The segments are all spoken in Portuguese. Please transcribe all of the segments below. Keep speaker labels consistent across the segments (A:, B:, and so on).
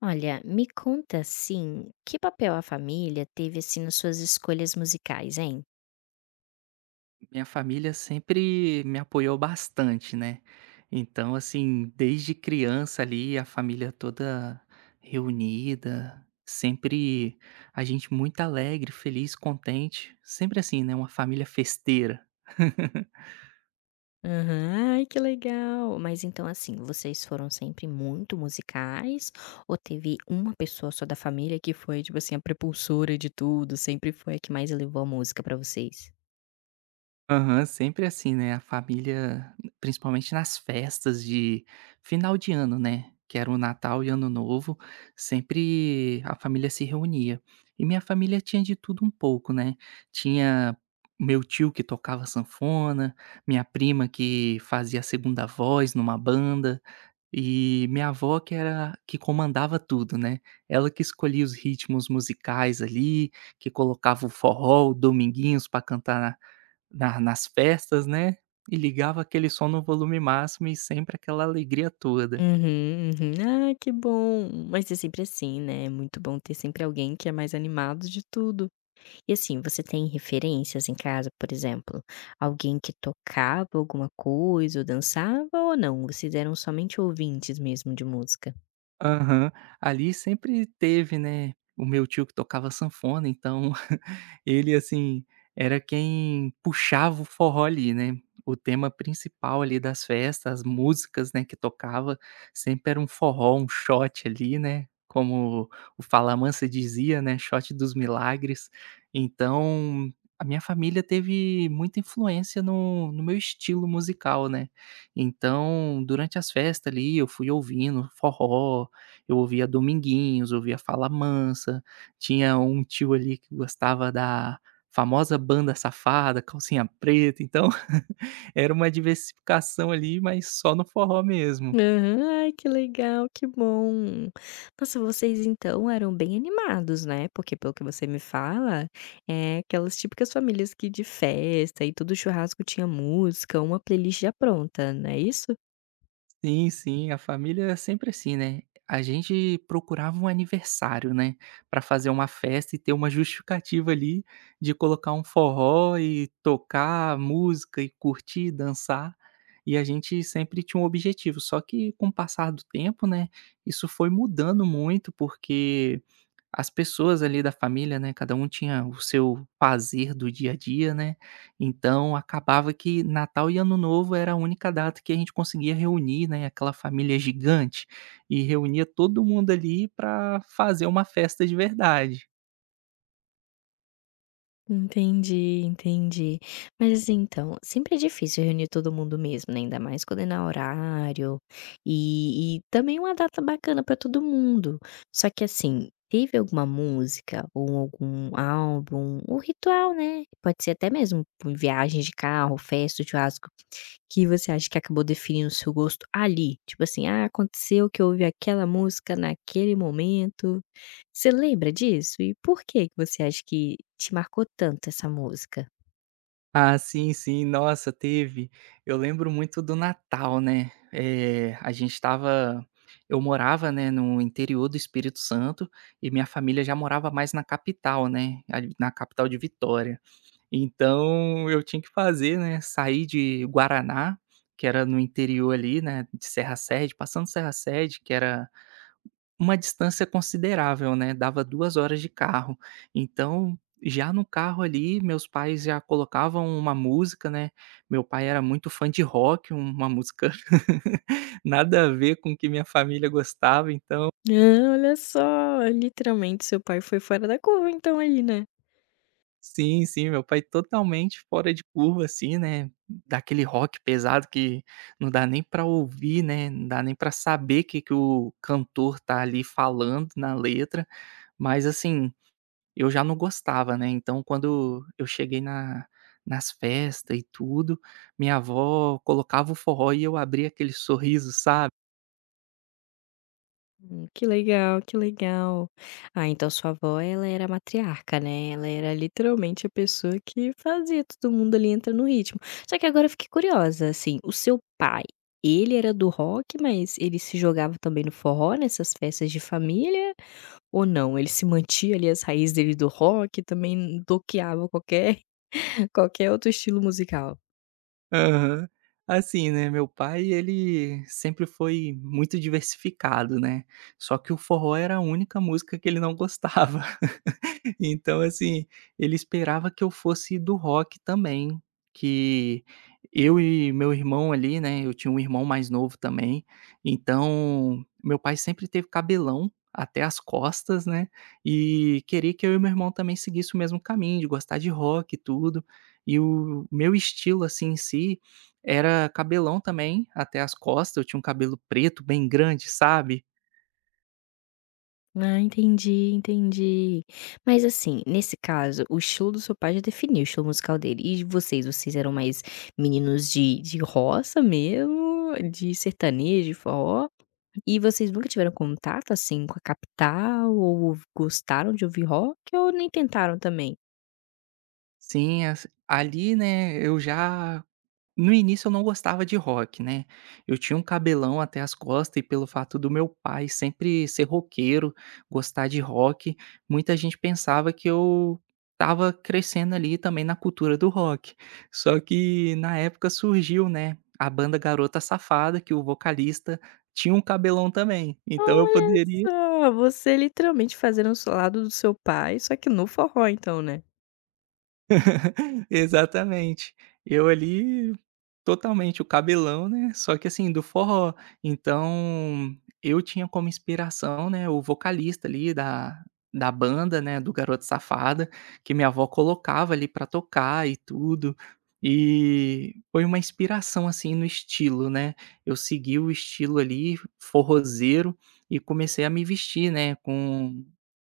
A: Olha, me conta assim, que papel a família teve assim nas suas escolhas musicais, hein?
B: Minha família sempre me apoiou bastante, né. Então, assim, desde criança ali, a família toda reunida, sempre a gente muito alegre, feliz, contente, sempre assim, né, uma família festeira.
A: Aham, ai que legal! Mas então assim, vocês foram sempre muito musicais ou teve uma pessoa só da família que foi, tipo assim, a prepulsora de tudo, sempre foi a que mais levou a música pra vocês?
B: Aham, sempre assim, né, a família, principalmente nas festas de final de ano, né, que era o Natal e Ano Novo, sempre a família se reunia. E minha família tinha de tudo um pouco, né, tinha meu tio que tocava sanfona, minha prima que fazia a segunda voz numa banda, e minha avó que era que comandava tudo, né. Ela que escolhia os ritmos musicais ali, que colocava o forró, o Dominguinhos pra cantar na nas festas, né, e ligava aquele som no volume máximo e sempre aquela alegria toda.
A: Uhum, uhum. Ah, que bom! Mas é sempre assim, né? É muito bom ter sempre alguém que é mais animado de tudo. E assim, você tem referências em casa, por exemplo, alguém que tocava alguma coisa ou dançava ou não? Vocês eram somente ouvintes mesmo de música?
B: Aham. Ali sempre teve, né, o meu tio que tocava sanfona, então ele, assim, era quem puxava o forró ali, né. O tema principal ali das festas, as músicas, né, que tocava, sempre era um forró, um shot ali, né, como o Falamansa dizia, né, "shot dos milagres". Então, a minha família teve muita influência no meu estilo musical, né. Então, durante as festas ali, eu fui ouvindo forró, eu ouvia Dominguinhos, ouvia Falamansa, tinha um tio ali que gostava da famosa Banda Safada, Calcinha Preta, então era uma diversificação ali, mas só no forró mesmo.
A: Aham, ai que legal, que bom. Nossa, vocês então eram bem animados, né? Porque pelo que você me fala, é aquelas típicas famílias que de festa e todo churrasco tinha música, uma playlist já pronta, não é isso?
B: Sim, sim, a família é sempre assim, né. A gente procurava um aniversário, né, pra fazer uma festa e ter uma justificativa ali de colocar um forró e tocar música e curtir, dançar, e a gente sempre tinha um objetivo. Só que com o passar do tempo, né, isso foi mudando muito, porque as pessoas ali da família, né, cada um tinha o seu fazer do dia a dia, né, então acabava que Natal e Ano Novo era a única data que a gente conseguia reunir, né, aquela família gigante, e reunia todo mundo ali para fazer uma festa de verdade.
A: Entendi, entendi. Mas assim, então, sempre é difícil reunir todo mundo mesmo, né? Ainda mais coordenar horário e também uma data bacana para todo mundo. Só que assim, teve alguma música ou algum álbum, um ritual, né? Pode ser até mesmo por viagem de carro, festa, churrasco, que você acha que acabou definindo o seu gosto ali. Tipo assim, ah, aconteceu que eu ouvi aquela música naquele momento. Você lembra disso? E por que que você acha que te marcou tanto essa música?
B: Ah, sim, sim, nossa, teve. Eu lembro muito do Natal, né, a gente estava eu morava, né, no interior do Espírito Santo, e minha família já morava mais na capital, né, ali na capital de Vitória. Então eu tinha que fazer, né, sair de Guaraná, que era no interior ali, né, de Serra Sede, passando Serra Sede, que era uma distância considerável, né, dava 2 horas de carro. Então, já no carro ali, meus pais já colocavam uma música, né, meu pai era muito fã de rock, uma música nada a ver com o que minha família gostava, então
A: Ah, olha só, literalmente seu pai foi fora da curva então aí, né.
B: sim, sim, meu pai totalmente fora de curva, assim, né, daquele rock pesado que não dá nem pra ouvir, né, não dá nem pra saber o que que o cantor tá ali falando na letra, mas assim, eu já não gostava, né, então quando eu cheguei na nas festas e tudo, minha avó colocava o forró e eu abria aquele sorriso, sabe.
A: Hum. Que legal, que legal. Ah, então sua avó ela era matriarca, né, ela era literalmente a pessoa que fazia todo mundo ali entrar no ritmo. Só que agora eu fiquei curiosa, assim, o seu pai, ele era do rock, mas ele se jogava também no forró nessas festas de família? Ou não, ele se mantia ali as raízes dele do rock também bloqueava qualquer qualquer outro estilo musical?
B: Aham. Assim, né, meu pai ele sempre foi muito diversificado, né, só que o forró era a única música que ele não gostava. Então, assim, ele esperava que eu fosse do rock também, que eu e meu irmão ali, né, eu tinha um irmão mais novo também, então meu pai sempre teve cabelão até as costas, né, e queria que eu e meu irmão também seguisse o mesmo caminho, de gostar de rock e tudo. E o meu estilo, assim, em si, era cabelão também até as costas, eu tinha um cabelo preto bem grande, sabe.
A: Ah, entendi, entendi. Mas assim, nesse caso, o estilo do seu pai já definiu o estilo musical dele. E de vocês, vocês eram mais meninos de roça mesmo, de sertanejo, de forró? E vocês nunca tiveram contato, assim, com a capital ou gostaram de ouvir rock ou nem tentaram também?
B: Sim, as ali, né, eu já no início eu não gostava de rock, né, eu tinha um cabelão até as costas e pelo fato do meu pai sempre ser roqueiro, gostar de rock, muita gente pensava que eu estava crescendo ali também na cultura do rock. Só que na época surgiu, né, a banda Garota Safada que o vocalista tinha um cabelão também, então eu
A: Olha
B: poderia
A: só, você literalmente fazendo o lado do seu pai, só que no forró então, né?
B: exatamente. Eu ali, totalmente o cabelão, né, só que assim, do forró. Então, eu tinha como inspiração, né, o vocalista ali da banda, né, do Garoto Safada, que minha avó colocava ali pra tocar e tudo. E foi uma inspiração, assim, no estilo, né. Eu segui o estilo ali forrozeiro e comecei a me vestir, né, com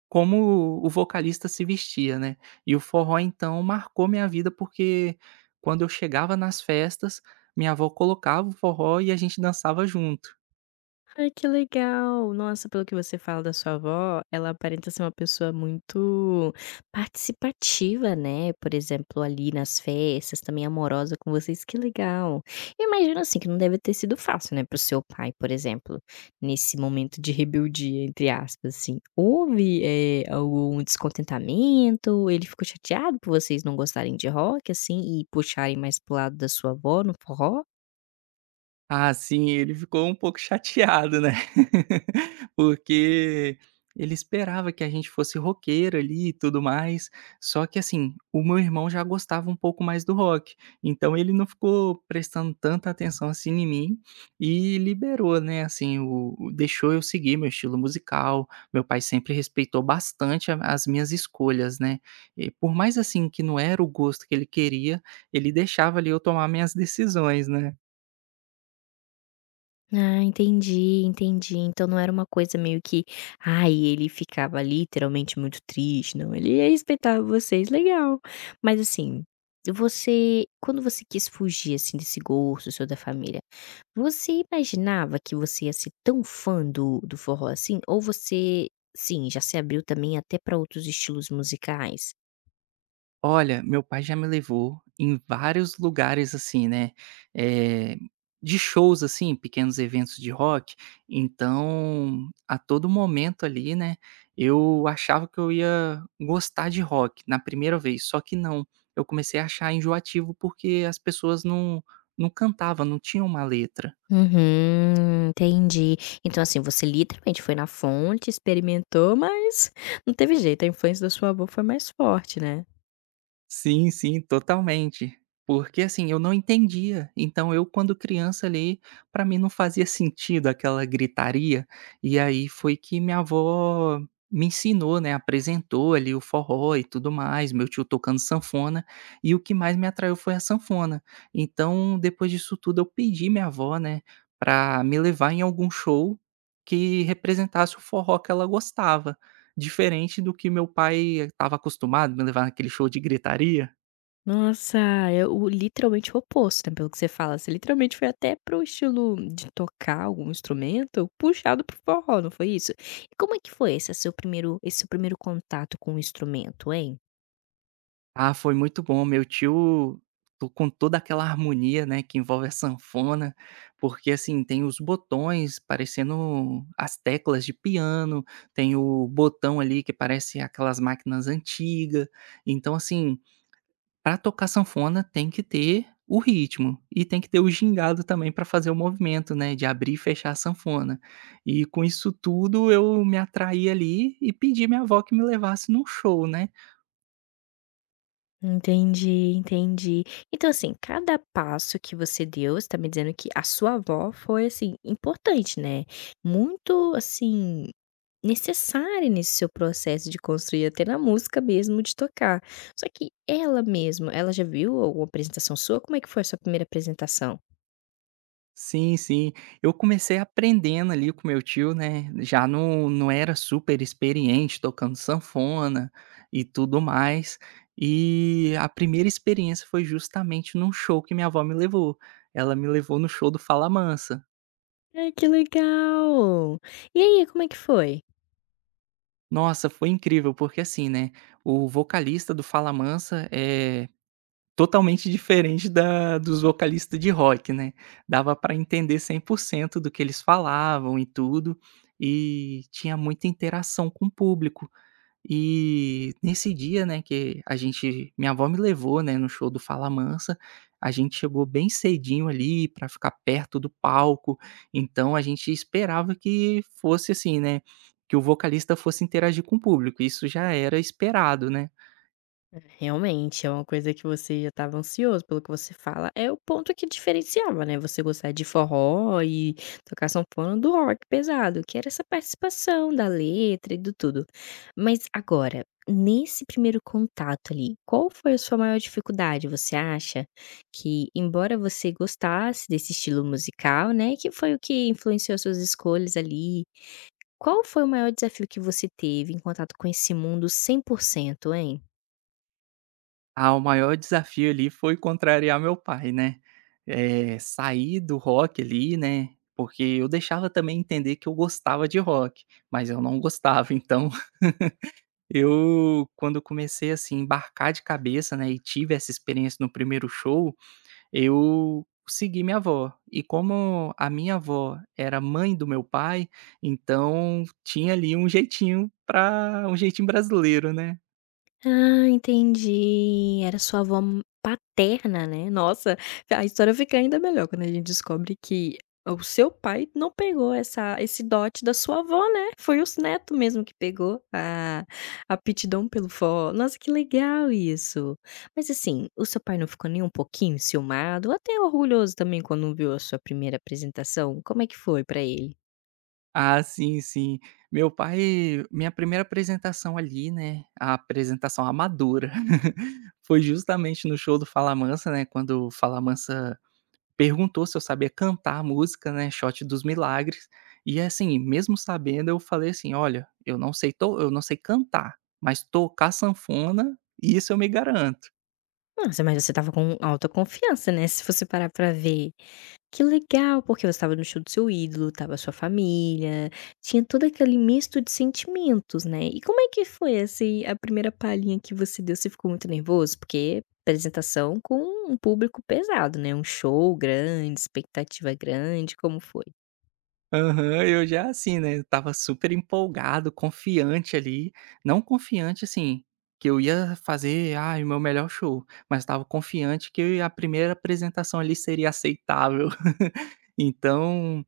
B: como o vocalista se vestia, né. E o forró então marcou minha vida, porque quando eu chegava nas festas, minha avó colocava o forró e a gente dançava junto.
A: Ai, que legal! Nossa, pelo que você fala da sua avó, ela aparenta ser uma pessoa muito participativa, né, por exemplo, ali nas festas, também amorosa com vocês, que legal. Eu imagino, assim, que não deve ter sido fácil, né, para o seu pai, por exemplo, nesse momento de rebeldia, entre aspas, assim. Houve, algum descontentamento? Ele ficou chateado por vocês não gostarem de rock, assim, e puxarem mais pro lado da sua avó no forró?
B: Ah, sim, ele ficou um pouco chateado, né, porque ele esperava que a gente fosse roqueiro ali e tudo mais, só que assim, o meu irmão já gostava um pouco mais do rock, então ele não ficou prestando tanta atenção assim em mim, e liberou, né, assim, o deixou eu seguir meu estilo musical, meu pai sempre respeitou bastante a as minhas escolhas, né, e por mais assim que não era o gosto que ele queria, ele deixava ali eu tomar minhas decisões, né.
A: Ah, entendi, entendi. Então não era uma coisa meio que, ai, ele ficava literalmente muito triste, não. Ele respeitava vocês, legal. Mas assim, você, quando você quis fugir assim desse gosto seu da família, você imaginava que você ia ser tão fã do forró assim? Ou você, sim, já se abriu também até para outros estilos musicais?
B: Olha, meu pai já me levou em vários lugares assim, né, eh, de shows, assim, pequenos eventos de rock, então a todo momento ali, né, eu achava que eu ia gostar de rock na primeira vez, só que não, eu comecei a achar enjoativo porque as pessoas não cantavam, não tinham uma letra.
A: Uhum, entendi. Então, assim, você literalmente foi na fonte, experimentou, mas não teve jeito, a influência da sua avó foi mais forte, né.
B: Sim, sim, totalmente. Porque assim, eu não entendia. Então eu, quando criança ali, pra mim não fazia sentido aquela gritaria. E aí foi que minha avó me ensinou, né, apresentou ali o forró e tudo mais, meu tio tocando sanfona, e o que mais me atraiu foi a sanfona. Então, depois disso tudo, eu pedi minha avó, né, pra me levar em algum show que representasse o forró que ela gostava. Diferente do que meu pai estava acostumado, me levar naquele show de gritaria.
A: Nossa, é o literalmente o oposto, né, pelo que você fala, você literalmente foi até para o estilo de tocar algum instrumento puxado pro forró, não foi isso? E como é que foi esse seu primeiro contato com o instrumento, hein?
B: Ah, foi muito bom, meu tio com toda aquela harmonia, né, que envolve a sanfona, porque, assim, tem os botões parecendo as teclas de piano, tem o botão ali que parece aquelas máquinas antigas. Então, assim, para tocar sanfona tem que ter o ritmo e tem que ter o gingado também para fazer o movimento, né, de abrir e fechar a sanfona. E com isso tudo eu me atraí ali e pedi minha avó que me levasse num show, né.
A: Entendi, entendi. Então, assim, cada passo que você deu, você tá me dizendo que a sua avó foi, assim, importante, né? Muito, assim, necessária nesse seu processo de construir, até na música mesmo, de tocar. Só que ela mesma, ela já viu alguma apresentação sua? Como é que foi a sua primeira apresentação?
B: Sim, sim. Eu comecei aprendendo ali com meu tio, né, já não era super experiente tocando sanfona e tudo mais. E a primeira experiência foi justamente num show que minha avó me levou. Ela me levou no show do Fala Mansa.
A: Ai, que legal! E aí, como é que foi?
B: Nossa, foi incrível, porque assim, né, o vocalista do Fala Mansa é totalmente diferente da dos vocalistas de rock, né. Dava pra entender 100% do que eles falavam e tudo, e tinha muita interação com o público. E nesse dia, né, que a gente minha avó me levou, né, no show do Fala Mansa, a gente chegou bem cedinho ali para ficar perto do palco, então a gente esperava que fosse assim, né, que o vocalista fosse interagir com o público, isso já era esperado, né.
A: Realmente, é uma coisa que você já estava ansioso, pelo que você fala, é o ponto que diferenciava, né, você gostar de forró e tocar sanfona do rock pesado, que era essa participação da letra e do tudo. Mas agora, nesse primeiro contato ali, qual foi a sua maior dificuldade? Você acha que, embora você gostasse desse estilo musical, né, que foi o que influenciou suas escolhas ali, qual foi o maior desafio que você teve em contato com esse mundo 100%, hein?
B: Ah, o maior desafio ali foi contrariar meu pai, né, sair do rock ali, né, porque eu deixava também entender que eu gostava de rock, mas eu não gostava, então eu, quando eu comecei, assim, embarcar de cabeça, né, e tive essa experiência no primeiro show, eu segui minha avó. E como a minha avó era mãe do meu pai, então tinha ali um jeitinho para um jeitinho brasileiro, né.
A: Ah, entendi. Era sua avó m paterna, né. Nossa, a história fica ainda melhor quando a gente descobre que o seu pai não pegou essa esse dote da sua avó, né. Foi os neto mesmo que pegou a aptidão pelo fó nossa, que legal isso. Mas, assim, o seu pai não ficou nem um pouquinho ciumado ou até orgulhoso também quando viu a sua primeira apresentação? Como é que foi pra ele?
B: Ah, sim, sim. Meu pai minha primeira apresentação ali, né, a apresentação amadora, foi justamente no show do Fala Mansa, né, quando o Fala Mansa perguntou se eu sabia cantar a música, né, Shot dos Milagres, e assim, mesmo sabendo eu falei assim: "Olha, eu não sei cantar, mas tocar sanfona, isso eu me garanto".
A: Nossa, mas você estava com alta confiança, né, se você parar pra ver. Que legal, porque você estava no show do seu ídolo, estava sua família, tinha todo aquele misto de sentimentos, né. E como é que foi, assim, a primeira palhinha que você deu? Você ficou muito nervoso? Porque apresentação com um público pesado, né, um show grande, expectativa grande, como foi?
B: Aham, eu já assim, né, estava super empolgado, confiante ali, não confiante assim, que eu ia fazer, ai, o meu melhor show, mas estava confiante que a primeira apresentação ali seria aceitável. Então,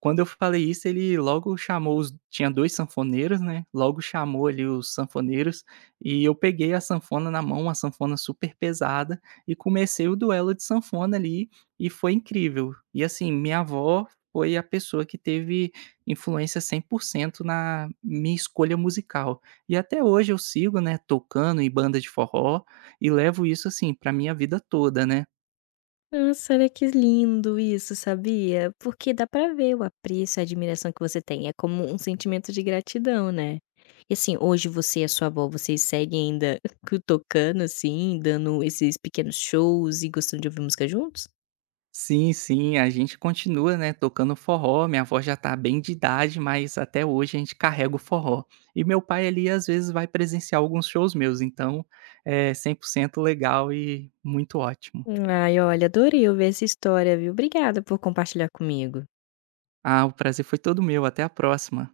B: quando eu falei isso, ele logo chamou os tinha 2 sanfoneiros, né, logo chamou ali os sanfoneiros, e eu peguei a sanfona na mão, uma sanfona super pesada, e comecei o duelo de sanfona ali, e foi incrível. E assim, minha avó foi a pessoa que teve influência 100% na minha escolha musical. E até hoje eu sigo, né, tocando em banda de forró, e levo isso, assim, pra minha vida toda, né.
A: Nossa, olha que lindo isso, sabia? Porque dá pra ver o apreço, a admiração que você tem. É como um sentimento de gratidão, né. E assim, hoje você e a sua avó, vocês seguem ainda tocando, assim, dando esses pequenos shows e gostando de ouvir música juntos?
B: Sim, sim, a gente continua, né, tocando forró, minha avó já tá bem de idade, mas até hoje a gente carrega o forró. E meu pai ali às vezes vai presenciar alguns shows meus, então é 100% legal e muito ótimo.
A: Ai, olha, adorei ouvir essa história, viu. Obrigada por compartilhar comigo.
B: Ah, o prazer foi todo meu, até a próxima.